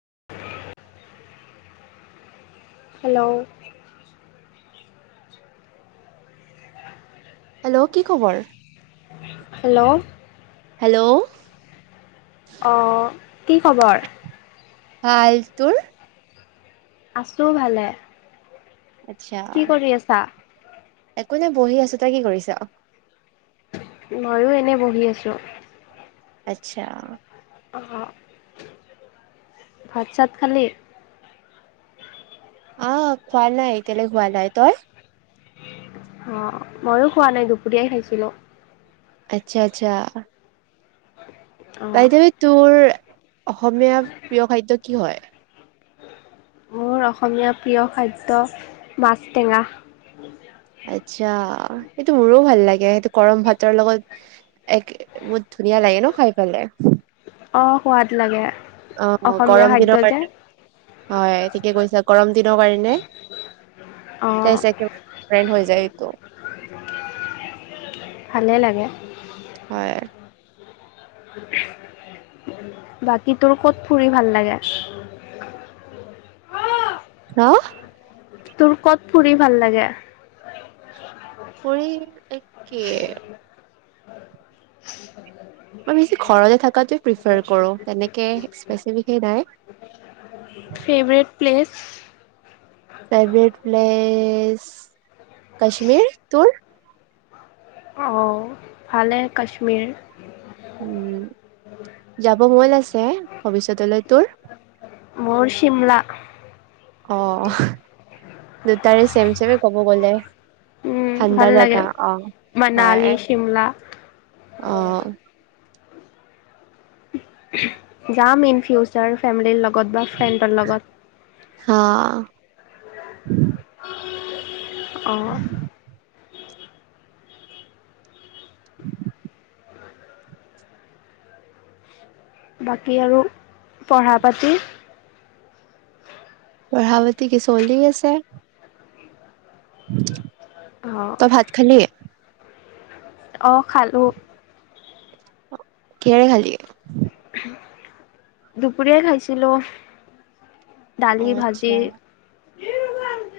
[unintelligible] Hello hello কি খবৰ hello hello অ কি খবৰ ফাল তুৰ আছোঁ ভালে আচ্ছা। কি কৰি আছা একো নে বহি আছো তই কি কৰিছা অ' ময়ো এনেই বহি আছোঁ আচ্ছা অ' ভাত চাত খালি? অ খোৱাাল নাই এতিয়াল খোৱা নাই তই অ মইো খোৱা নাই দুপৰীয়াই খাইছিলো আচ্ছা আচ্ছা হয় বাইদেউ তোৰ অসমীয়া প্ৰিয় খাদ্য কি হয় তেঁওৰ অসমীয়া প্ৰিয় খাদ্য মাছটেঙা আচ্ছা, সেইটো মোৰো ভাল লাগে সেইটো গৰম ভাতৰ লগত এক বহুত ধুনীয়া লাগে ন, খাই পেলাই। অ' সোৱাদ লাগে। অ' অসমীয়া গৰম খাদ্য দিনৰ যে কাৰণে হয়, ঠিকে কৈছা। গৰম দিনৰ কাৰণে [inaudible] অঁ [inaudible] ত [inaudible] ভাল লাগিছে [inaudible] হয়। বাকি তোৰ, ক'ত ফুৰি ভাল লাগে? হা [inaudible] তোমাৰ ক'ত ফুৰি ভাল লাগে কৰি একে [inaudible] মই বেছি ঘৰতে থকাটো প্ৰিফাৰ কৰোঁ তেনেকে [unintelligible] favourite place. Favourite place Kashmir, তোৰ? থিক আছে, কাশ্মীৰ। উম যাব মন আছে ভৱিষ্্যতলৈ তোৰ [inaudible] মোৰ, চিমলা। অ দুটাৰে চেম চেমে ক'ব গলে উ ঠাণ্ডা ভাল লাগে জাগা অ মনালী হয় শিমলা [unintelligible] অ যাম, ইন ফিউচাৰ ফেমিলিৰ লগত। লগত বা ফ্ৰেণ্ডৰ লগত। হা অ'। উম বাকী আৰু পঢ়া পাতি পঢ়াৱতি কি চহলছেে [inaudible] অ', তব ভাত খালি [inaudible] অ খালো [inaudible] কিহেৰে খালি? দুপৰীয় খাইছিলো [inaudible] অ দালি, ভাজি। আচ্ছা এই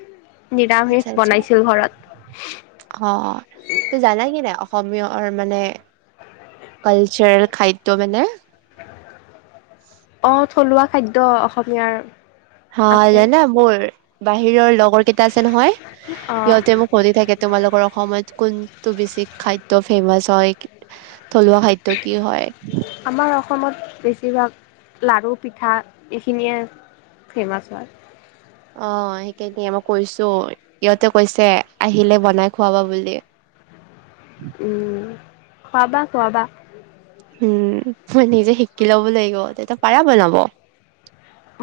[inaudible] আচ্ছা নিৰামিষ আচ্ছা বনাইছিল ঘৰত অ ত জান কি নে অসমীয়ৰ মানে কালচাৰ খাদ্য মা [inaudible] [unintelligible] অ থলুৱা খাদ্য অসমীয়াৰ হা আছে জানে মোৰ বাহিৰৰ লগৰ কেইটা আছে নহয় অ', সিহঁতে মোক সুধি থাকে তোমালোকৰ অসমত কোন তো, বেছি খাদ্য ফেমাছ হয়। থলুৱা খাদ্য কি হয় আমাৰ অসমত বেছিভাগ লাৰু, পিঠা এইখিনিয়ে ফেমাছ হয়। অ সেইকাৰণে মই কৈছো ইহঁতে কৈছে আহিলে বনাই খুৱাবা বুলি। উম, খোৱাবা খোৱাবা উম, মই নিজে শিকি ল'ব লাগিব, তহঁতে পাৰা বনাব?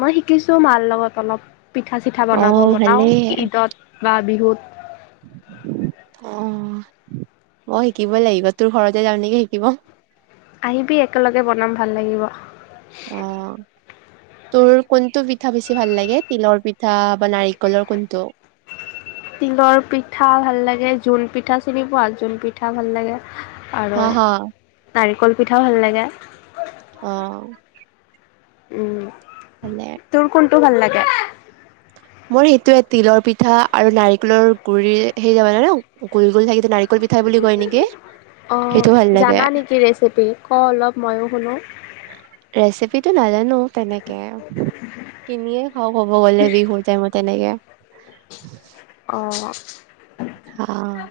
মই শিকিছো মাৰ লগত অলপ পিঠা চিঠা অ বনাব বনাও ভালেই ঈদত বা বিহুত অ মই শিকিব লাগিব তোৰ ঘৰতে যাও নেকি শিকিব আহিবি একেলগে বনাম ভাল লাগিব অ'। তোৰ কোনটো পিঠা বেছি ভাল লাগে? তিলৰ পিঠা, বা নাৰিকলৰ কোনটো? তিলৰ পিঠা ভাল লাগে, জোন পিঠা চিনি পোৱা? জোন পিঠা ভাল লাগে। হা আৰু হা তাৰিখ কল পিঠাও ভাল লাগে অ। উম ভালে তোৰ কোনটো ভাল লাগে? মোৰ সেইটোয়ে তিলৰ পিঠা আৰু নাৰিকলৰ গুৰিৰে সেই যে বনায় ন গোল গোল থাকে যে সেইটো নাৰিকল পিঠাই বুলি কয় নেকি অ সেইটো ভাল লাগে জানা নেকি ৰেচিপি কওঁ অলপ ময়ো শুনো ৰেচিপিটো নাজানো তেনেকে কিনিয়ে খাওঁ। কব গলে বিহুৰ টাইমত তেনেকে অ। অ '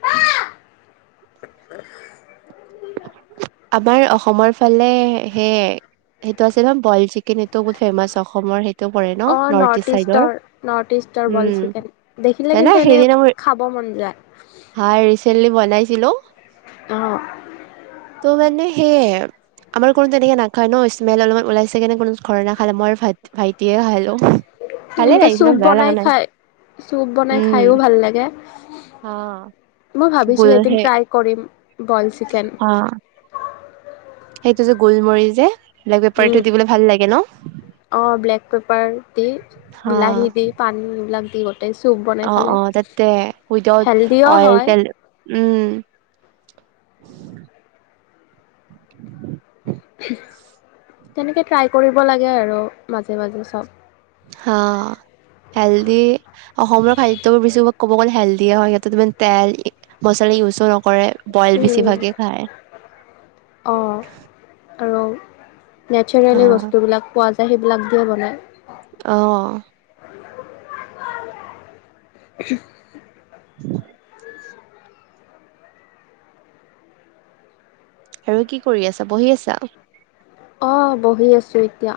আমাৰ অসমৰ ফালে হে, সেইটো আছে নহ বয়েল চিকেন এইটো মোৰ ফেমাছ অসমৰ সেইটো। পৰে ন অ' ইষ্ট নৰ্থ চাইডৰ ইষ্টৰ নৰ্থ ইষ্টৰ বইল উম চিকেন দেখিলে জানা সেইদিনা খাব মন যায়। তেল দি বনাইছিলো। অ' ত' মানে সেয়ে আমাৰ কোনো তেনেকে নাখায় ন' স্মেল অলপমান ওলাইছে কাৰনে কোনো ঘৰত নাখালে মই ভাই ভাইটিয়ে খালোঁ। এনেকে চুপ বনাই খায়, চুপ বনাই খাইও উম। ভাল লাগে অ'। মই গোল ভাবিছিলোঁ এদিন সেই ট্ৰাই কৰিম। Boil chicken. অ' সেইটো যে গোলমৰি যে ব্লেক পেপাৰটো দি উম পেলাই ভাল লাগে ন? অ' ব্লেক পেপাৰ দি বিলাহী দি পানী এইবিলাক [unintelligible] বনাই খালে অ-অ তাতে, উইদাউট হেল্ডিও অইল হয় তেল উম। তেনেকে ট্ৰাই কৰিব লাগে আৰু মাজে মাজে চব। হা, হেল্ডি। অসমৰ খাদ্যবোৰ বেছি ভাগ ক'ব গ'লে হেল্ডিয়ে হয়, সিহতেত ইমান তেল মছলা ইউজো নকৰে। বইল বেছিভাগে খায়। অ', আৰু হা নেচাৰেলি বস্তুবিলাক পোৱা যায়। তে সেইবিলাক দিয়ে বনায়। অ [unintelligible] [unintelligible] [unintelligible] আৰু কি কৰি আছা বহি আছা। অ' বহি আছোঁ এতিয়া।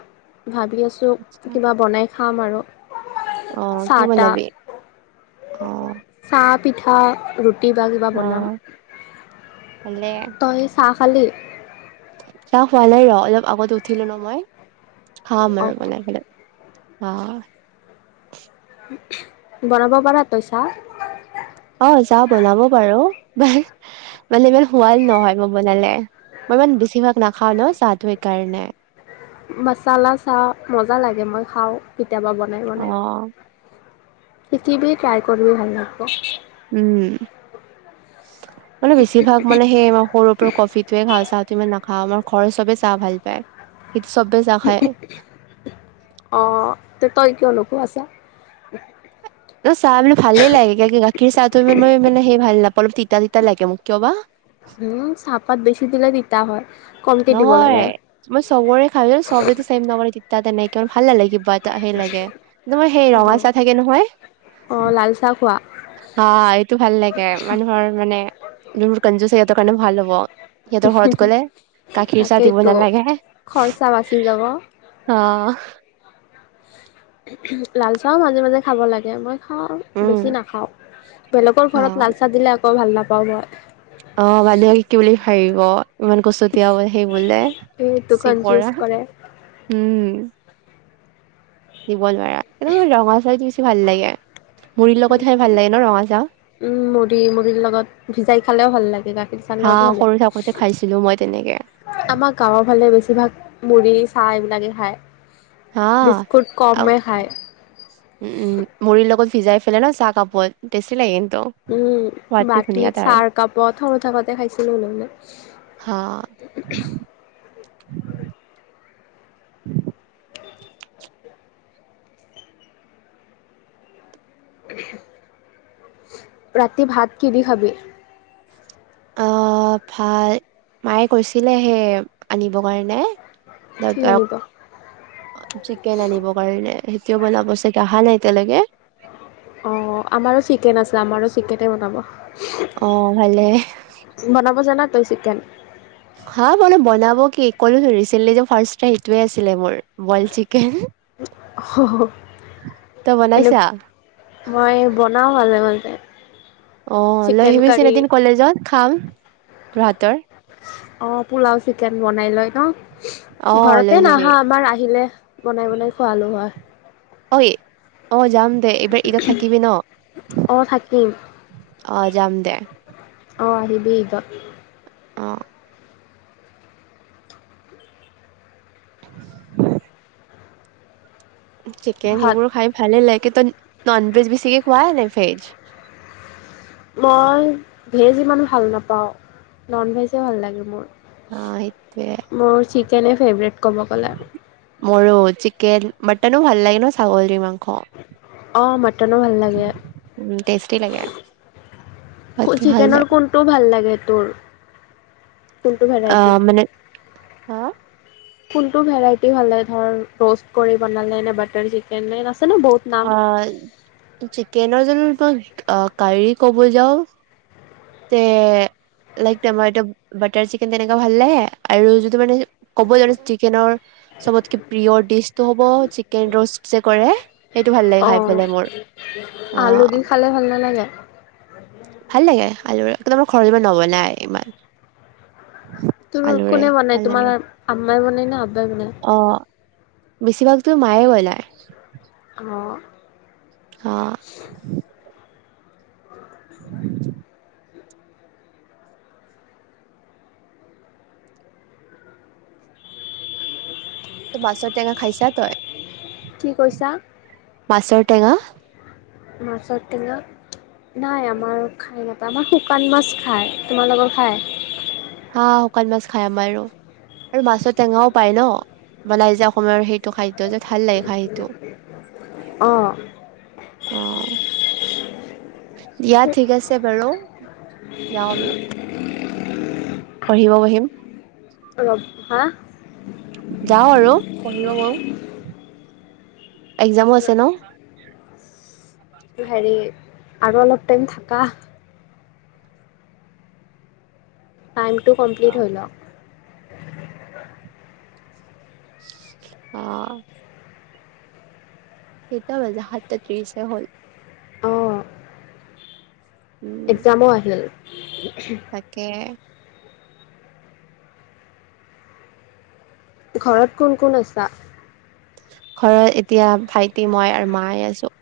ভাবি আছো কিবা বনাই! খাম আৰু। অ কি চাহ তাহ বনাবি অ চাহ পিঠা আৰু কিবা কিবা বনাম। অ' ভালে তই চাহ খালী? চাহ হোৱা নাই ৰ' অলপ আগতে উঠিলো ন মই হা মোৰ অঁ মান খালে আহ বনাব পৰা তই চাহ? অ চাহ বনাব পাৰো মানে ইমান সোৱাদ নহয় মই বনালে। মই ইমান বেছিভাগ নাখাওঁ ন চাহটো এই কাৰণে মাচালা চাহ মজা লাগে, মই খাওঁ। কেতিয়াবা বনায়, অ বনায়। শিকিবি ট্ৰাই কৰিবি ভাল লাগিব। উম মানে বেছিভাগ মানে সেই সৰুৰ পৰা কফিটোয়ে ভাল চাহটো ইমান ন [inaudible] আমাৰ ঘৰৰ চবেই চাহ ভাল পায়। [inaudible] অঁ তে তই কিয় লোকো আছা। ত চাহ বোলো ফালে লাগে [inaudible] কি চাহটো ইমান মান মানে ভাল নাপায়। অপল তিতা তিতা লাগে মোৰ কিয় বা উম চাহপাত বেছি দিলে দি, তিতা হয়। কমকৈ দিব নহয়, লাগে মই চবৰে খালো। চবেতো চেম নবনায় তাত এনেকে, আৰু ভাল নালাগে কিবা সেই লাগে। মোৰ সেই অঁ ৰঙা চাহ থাকে নহয়, অঁ লাল চাহ খোৱা হাঁ, এইটো ভাল লাগে। মানুহৰ, মানে, যোনবোৰ কঞ্জুচ হেল্থৰ কাৰণেও ভাল হ'ব। সিহঁতৰ ঘৰত গলে গাখীৰ-চাহ দিব তাকেইতো নালাগে, খৰচা বাচি যাব অ'। লাল চাহও মাজে-মাজে খাব লাগে, মই খাওঁ। উম বেছি নাখাওঁ। বেলেগৰ অ ঘৰত লাল চাহ দিলে, আকৌ ভাল নাপাওঁ। পাৰা। অ', ভালেই হ'ল। কি বুলি খাই অ'। ইমান কচতিয় বল সেই বোলে এইটো কনফিউজ চিপৰা কৰে হম নোৱাৰা একদম ৰঙা চি দি ইউজ ভাল লাগে মুৰিৰ উ লগত খাই ভাল লাগে ন ৰঙা চাহ উম মুড়ি মুড়িৰ লগত ভিজাই খালেও ভাল লাগে গাখ হা সৰু থাকোঁতে খাইছিলো মই তেনেকে আমাৰ গাঁৱৰ ফালে বেছিভাগ মুড়ি চাহ এইবিলাকে খায় হা বিস্কুট উ কমে খায়। উ মুৰিৰ লগত ভিজাই ছিলে ন চাহ কাপ বয় টেষ্টি লাগিল উম বাতিত চাহ কাপত সৰু থাকোতে খাইছিলো ম হা মানে ৰাতি ভাত কি দি খাবি অ ভাল মায়ে কৈছিলে সে আনিব কাৰণে কি আনিব? চিকেন আনিবৰ কাৰণে সেইটোও বনাব চাগে অহা নাই তেলগে ঠিকেতে বনাব অ ভালে টো চিকেন খাম অলপ বনাব কি কৰিও [unintelligible] নিজৰ ফাৰ্ষ্ট টাইম এইটোৱে আছিল মোৰ বইল চিকেন তই এনে বনাইছা মই বন না ভালে ভালায় অ লৈ আহিবি চিন এদিন কলেজত খাম [unintelligible] অ পোলাও চিকেন বনাই লৈ অ ন লৈ ঘৰতে যাবি নাহা আমাৰ আহিলে বনাই বনাই খোৱালো হয় অ অ যাম দে এইবাৰ ঈদত থাকিবি ন অ থাকিম অ যাম দে অঁ আহিবি এইগ অ [inaudible] চিকেন ভাত সেইবোৰো খাই ভালে লাগে কি ননবেজ বিছিকে খোৱা নে ভেজ মই ভেজ ইমান ভাল নাপাওঁ নন ভেজেই ভাল লাগে মোৰ অ সেইটোৱে কেনে ফেভৰেট ক'ব গ'লে মৰু চিকেন মটনো ভাললাগে ন ছাগলি মা‌ং অ', মটনো ভাল লাগে, উম টেষ্টি লাগে সোৱাদটো ভাল চিকেনৰ লাগে। কোনটোও ভাল লাগে তোৰ? কোনটো অ ভেৰাইটি? মানে হা কোনটো ভেৰাইটি ভাল লাগে ধৰ ট'ষ্ট কৰি বনালে নে বাটাৰ চিকেন নে? ন বহুত নাম। অ', চিকেনৰ যিটো অ', কাৰী ক'ব যাওঁ তে লাইক তোমাৰ এইটো বাটাৰ চিকেন যেনেকা ভাল লাগে আৰু যিটো মানে ক'ব জানো চিকেনৰ চবতকে প্ৰিয় দিচটো হ'ব চিকেন ৰ'ষ্ট যে কৰে সেইটো ভাল লাগে খাই অঁ পেলাই মোৰ আলু দি অ'। খালে ভাল নালাগে? ভাল লাগে আলুৰে, কিন্তু আমাৰ ঘৰত ইমান নবনাই ইমান। তোৰ আলুৰে কোনে বনাই ভাল লাগে তোমাৰ আম মাই বনাই ন'। [unintelligible] বেছিভাগ টো মায়ে বনাই। অ'। [inaudible] অ উম। টো মাছৰ টেঙা খাইছে তই? কি কৈছা মাছৰ টেঙা? মাছৰ টেঙা! নাই আমাৰ খাই নাপায় আমাৰ শুকান মাছ খাই। তোমালোকৰ খাই? হা শুকান মাছ খাই আমাৰো আৰু মাছৰ টেঙাও পায় ন বনাই যে অসমীয়াৰ সেইটো খাদ্য যে। ভাল লাগে খাই সেইটো অ'। অ' দিয়া ঠিক আছে বাৰু যাওঁ আমি। পঢ়িব বহিম। অ' হা। যাওঁ আৰু পঢ়িব পাৰো একজামো আছে ন। হেৰি আৰু অলপ টাইম থাকা। টাইমটো কমপ্লিট হৈ লক। [unintelligible] আঃ। কেইটা বাজিল, সাতটা ত্ৰিশ হে হ'ল। উম একজামো আহিল। তাকে। ঘৰত কোন কোন আছা? ঘৰত এতিয়া ভাইটি, মই আৰু মায়ে আছো।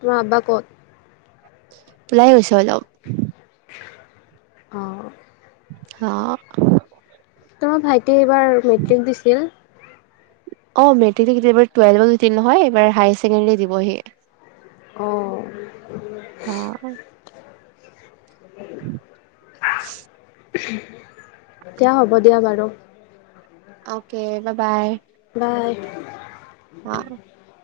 তোমাৰ আব্বা ক'ত? ওলাই গৈছে অলপ। অ'। হা [unintelligible] তোমাৰ ভাইতি ভাইটিয়ে এইবাৰ মেট্ৰিক দিছিল। অ' মেট্ৰিক দি কেতিয়াবা [inaudible] নহয় এইবাৰ হায়াৰ ছেকেণ্ডাৰী দিব সি অঁ অ' [unintelligible] [inaudible] হ'ব দিয়া বাৰু। অকে বা বাই। বাই অ [unintelligible]